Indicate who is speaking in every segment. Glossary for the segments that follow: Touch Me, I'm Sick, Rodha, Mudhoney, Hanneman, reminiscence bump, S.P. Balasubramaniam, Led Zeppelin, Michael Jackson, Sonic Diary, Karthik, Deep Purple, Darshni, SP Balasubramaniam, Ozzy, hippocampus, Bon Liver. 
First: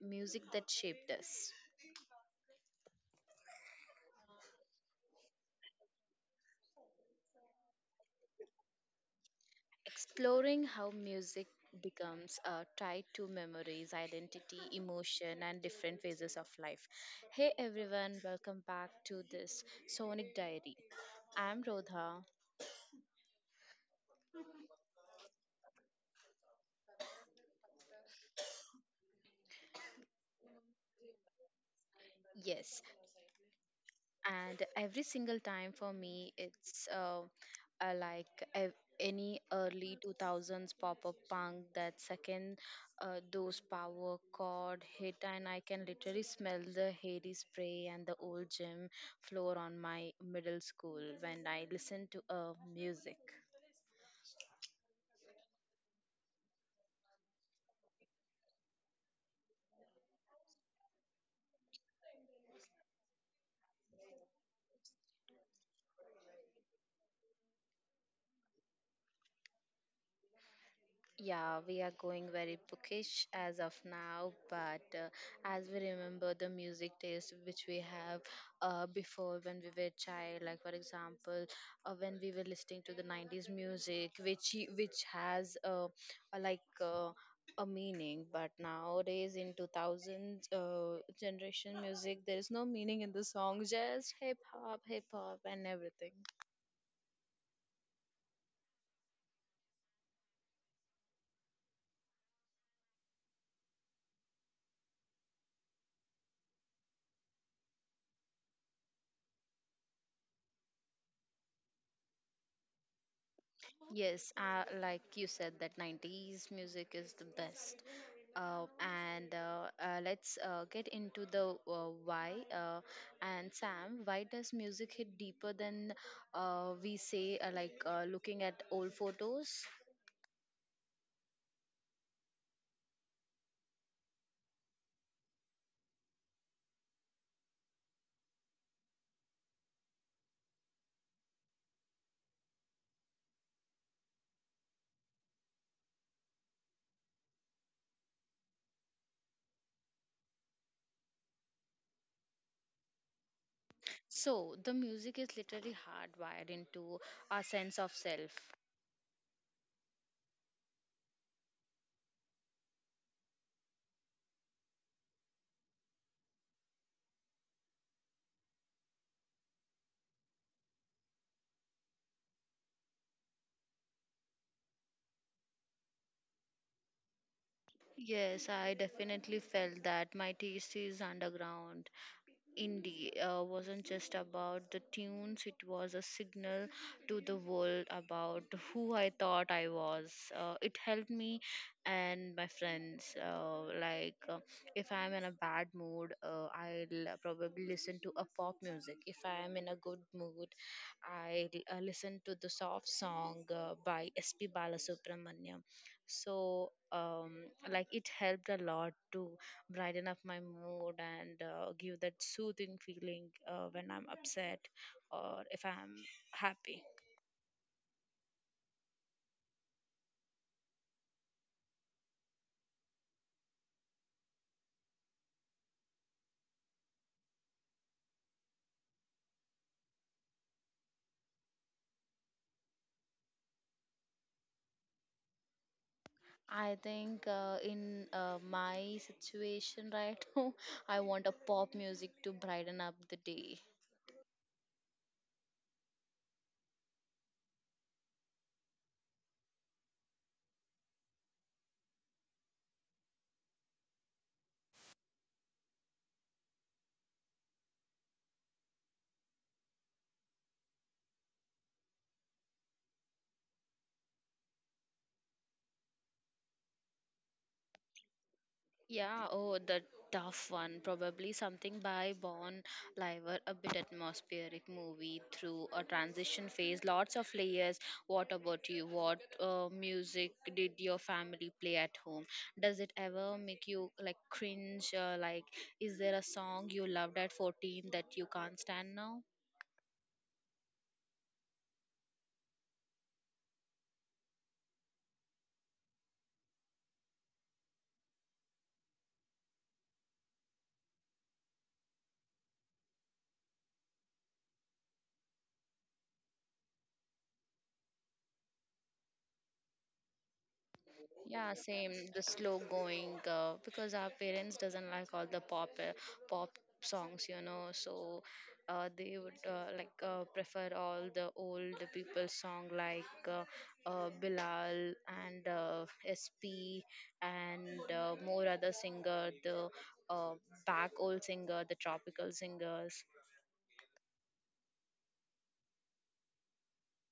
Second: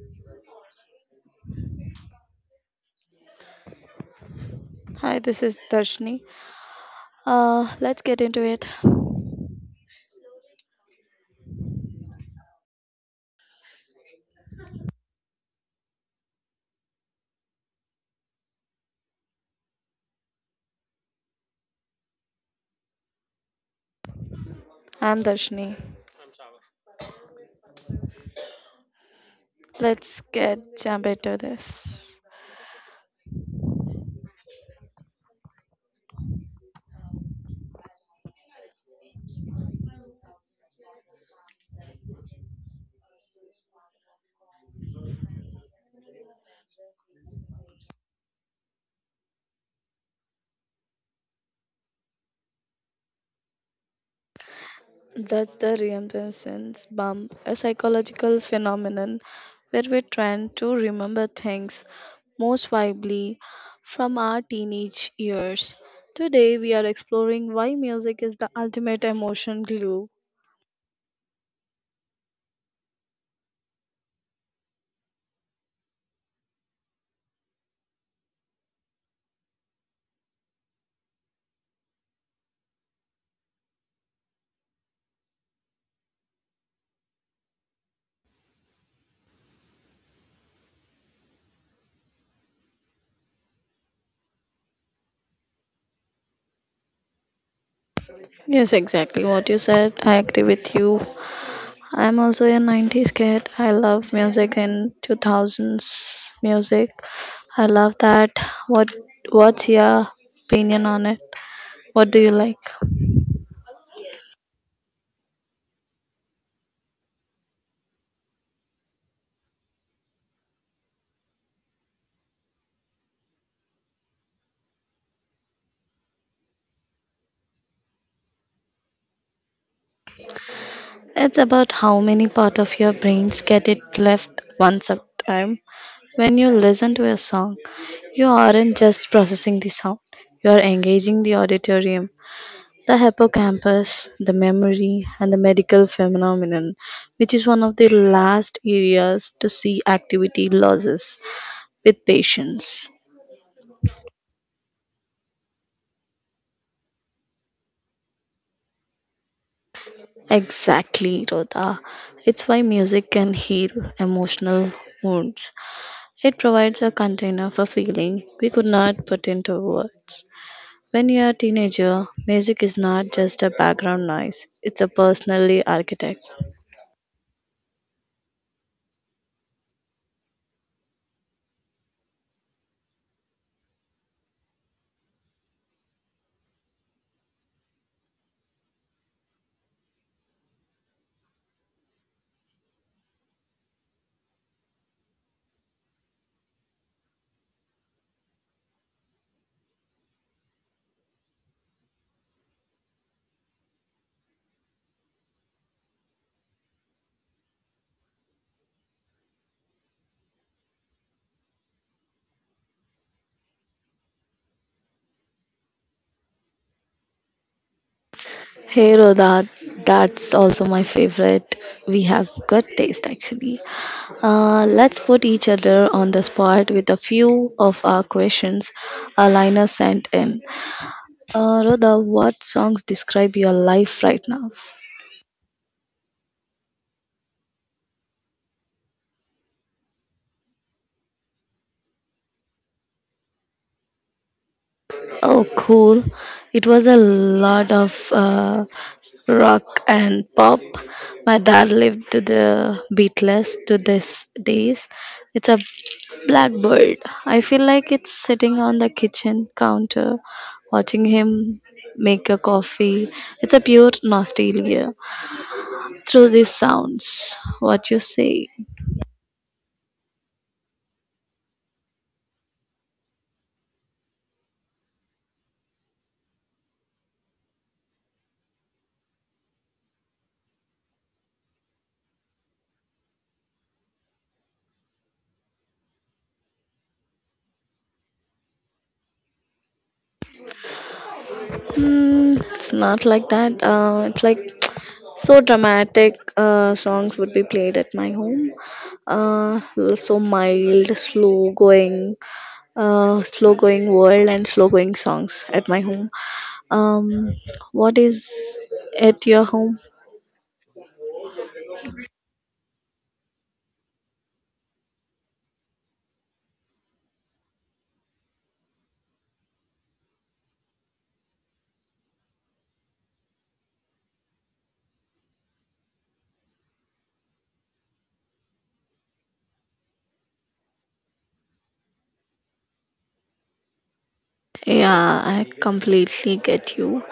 Speaker 1: music that shaped us,
Speaker 2: Hi, this is Darshni. Let's get into it.
Speaker 1: exploring how music becomes tied to memories, identity, emotion, and different phases of life. Hey everyone, welcome back to this Sonic Diary. I'm Rodha.
Speaker 2: I'm Darshni. Let's get jump into this.
Speaker 1: Yes, and every single time for me it's uh, like ev- any early 2000s pop-up punk. That second those power chord hit and I can literally smell the hairy spray and the old gym floor on my middle school when I listen to music.
Speaker 2: That's the reminiscence bump, a psychological phenomenon where we tend to remember things most vividly from our teenage years. Today, we are exploring why music is the ultimate emotion glue.
Speaker 1: Yeah, we are going very bookish as of now, but as we remember the music taste which we have before when we were child, like for example, when we were listening to the 90s music, which has a like uh, a meaning, but nowadays in 2000 generation music, there is no meaning in the song, just hip hop, and everything.
Speaker 2: Yes, exactly what you said. I agree with you. I'm also a 90s kid. I love music in 2000s music. I love that. What what's your opinion on it? What do you like?
Speaker 1: Yes, like you said, that 90s music is the best. Uh, and let's get into the why. And Sam, why does music hit deeper than, we say, like looking at old photos?
Speaker 2: It's about how many part of your brains get it left once at a time. When you listen to a song, you aren't just processing the sound. You are engaging the auditorium. The hippocampus, the memory, and the medical phenomenon, which is one of the last areas to see activity losses with patients.
Speaker 1: So, the music is literally hardwired into our sense of self.
Speaker 2: Exactly, Rhoda. It's why music can heal emotional wounds. It provides a container for feeling we could not put into words. When you're a teenager, music is not just a background noise, it's a personally architect.
Speaker 1: Yes, I definitely felt that my taste is underground. Indie wasn't just about the tunes, it was a signal to the world about who I thought I was. It helped me and my friends. If I'm in a bad mood, I'll probably listen to a pop music. If I'm in a good mood, I listen to the soft song by sp balasubramaniam. so um, like it helped a lot too brighten up my mood and give that soothing feeling when I'm upset or if I'm happy.
Speaker 2: Hey Roda, that's also my favorite. We have good taste actually. Let's put each other on the spot with a few of our questions Alina sent in. Rodha, what songs describe your life right now?
Speaker 1: I think in my situation right now, I want a pop music to brighten up the day.
Speaker 2: Oh, cool. It was a lot of rock and pop. My dad lived to the Beatles to this days. It's a blackbird. I feel like it's sitting on the kitchen counter watching him make a coffee. It's a pure nostalgia through these sounds. What you say?
Speaker 1: Yeah, oh, the tough one. Probably something by Bon Liver, a bit atmospheric movie through a transition phase, lots of layers. What about you? What music did your family play at home? Does it ever make you like cringe? Like, is there a song you loved at 14 that you can't stand now?
Speaker 2: It's not like that. It's like so dramatic songs would be played at my home. Uh, so mild, slow going world and slow going songs at my home. Um, what is at your home?
Speaker 1: Yeah, same. The slow going because our parents doesn't like all the pop pop songs, you know. So they would prefer all the old people song like Bilal and SP and more other singer, the uh, back old singer, the tropical singers.
Speaker 2: Yeah, I completely get you.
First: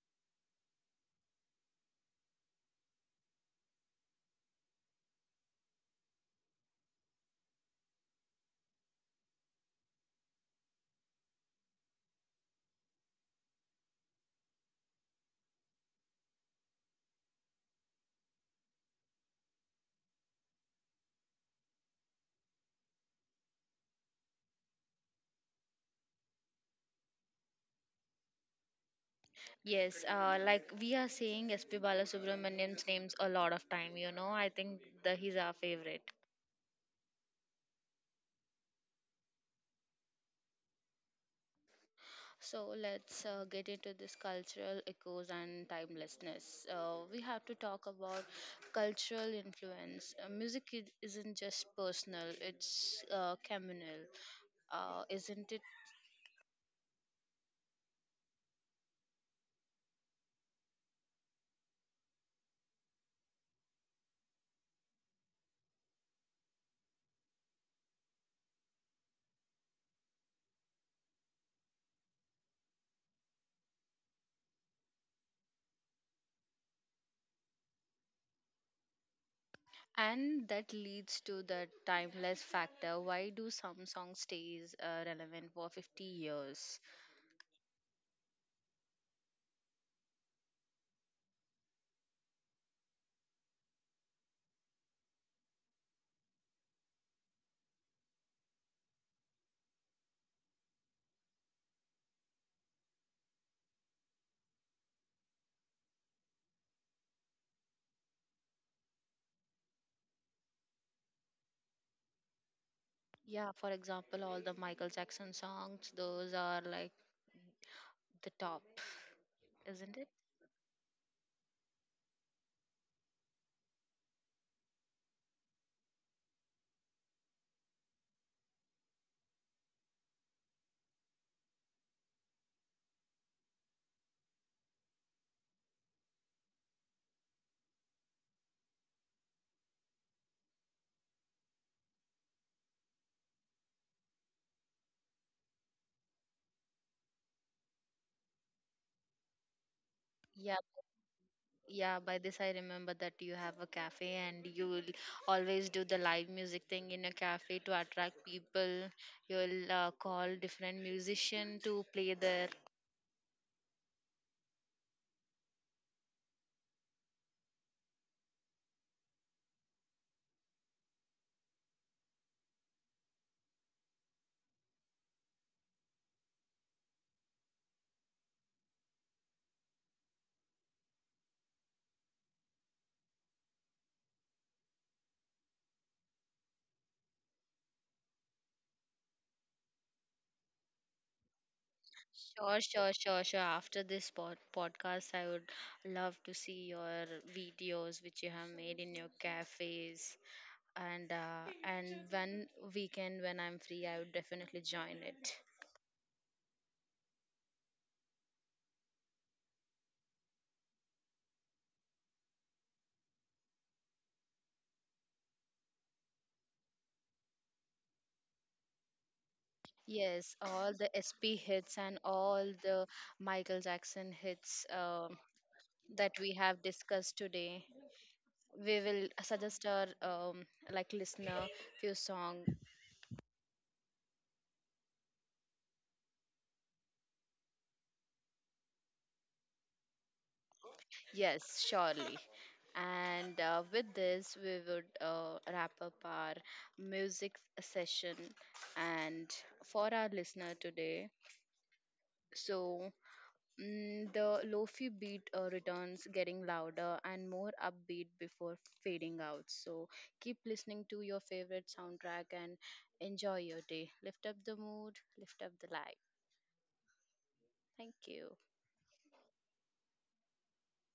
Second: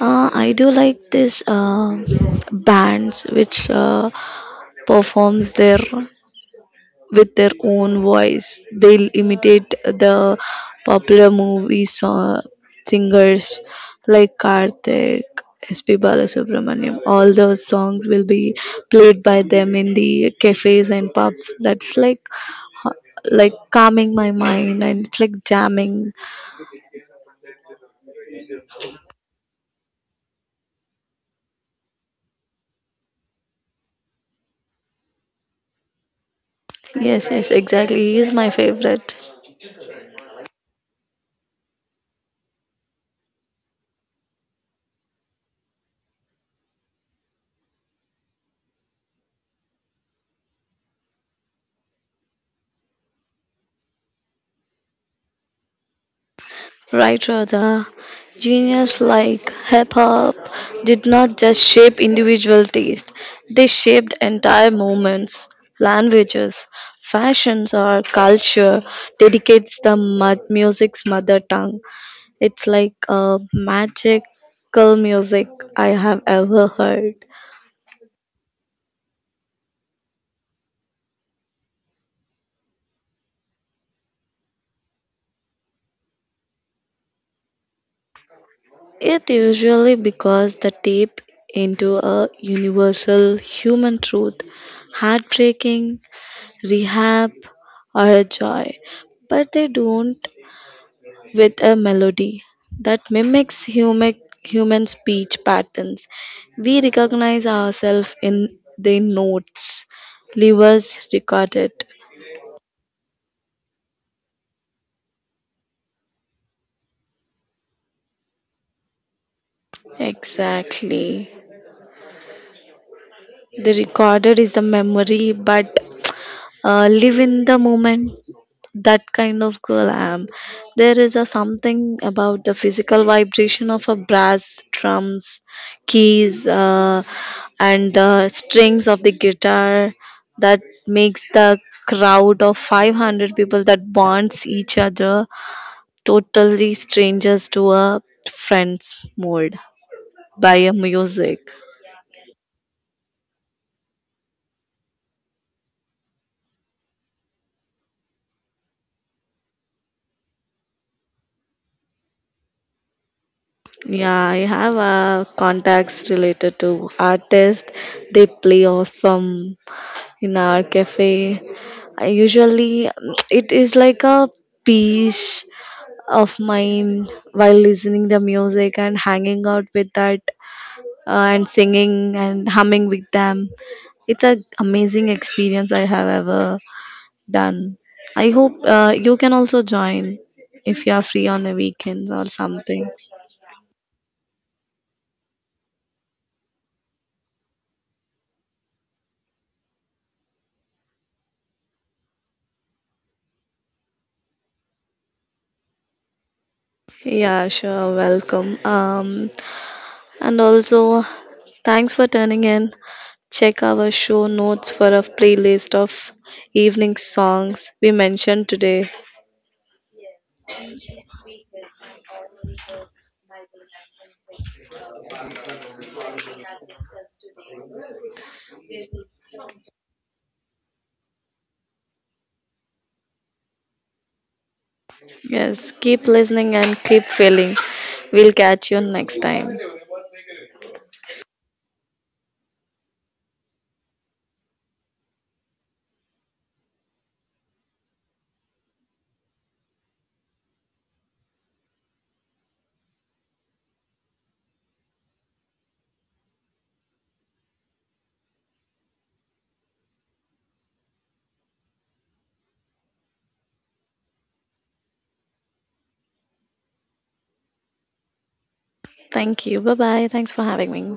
Speaker 2: I do like this bands which performs their with their own voice. They'll imitate the popular movie song, singers like Karthik, SP. Balasubramaniam. All those songs will be played by them in the cafes and pubs. That's uh, like calming my mind and it's like jamming.
Speaker 1: Yes, like we are saying SP Balasubramanian's names a lot of time, you know. I think the he's our favorite.
Speaker 2: Yes, yes, exactly. He is my favorite.
Speaker 1: So let's get into this cultural echoes and timelessness. We have to talk about cultural influence. Music isn't just personal, it's communal, isn't it?
Speaker 2: Right, Radha. Genius like hip hop did not just shape individual taste, they shaped entire movements, languages, fashions, or culture, dedicates the mud music's mother tongue. It's like a magical music I have ever heard.
Speaker 1: And that leads to the timeless factor. Why do some songs stays relevant for 50 years?
Speaker 2: It usually because the tape into a universal human truth, heartbreaking rehab, or a joy, but they don't with a melody that mimics human speech patterns. We recognize ourselves in the notes, levers recorded.
Speaker 1: Yeah, for example, all the Michael Jackson songs, those are like the top, isn't it?
Speaker 2: Exactly. The recorder is the memory, but live in the moment that kind of girl I am. There is a something about the physical vibration of a brass drums keys and the strings of the guitar that makes the crowd of 500 people that bonds each other totally strangers to a friends mode by a music.
Speaker 1: Yeah, by this I remember that you have a cafe and you will always do the live music thing in a cafe to attract people. You'll call different musician to play there.
Speaker 2: Yeah, I have contacts related to artists. They play off in our cafe. I usually, it is like a peace of mind while listening the music and hanging out with that and singing and humming with them. It's an amazing experience I have ever done. I hope you can also join if you are free on the weekends or
Speaker 1: Sure,
Speaker 2: something.
Speaker 1: sure, sure, sure. After this podcast, I would love to see your videos which you have made in your cafes. And and when weekend when I'm free, I would definitely join it.
Speaker 2: Yeah, sure. Welcome. And also, thanks for turning in. Check our show notes for a playlist of evening songs we mentioned today.
Speaker 1: Yes, all the SP hits and all the Michael Jackson hits. That we have discussed today. We will suggest our like listener few song.
Speaker 2: Yes, keep listening and keep feeling. We'll catch you next time.
Speaker 1: Yes, surely. And with this, we would wrap up our music session and for our listener today. So the lofi beat returns, getting louder and more upbeat before fading out. So keep listening to your favorite soundtrack and enjoy your day. Lift up the mood, lift up the light. Thank you.
Speaker 2: Thank you. Bye bye. Thanks for having me.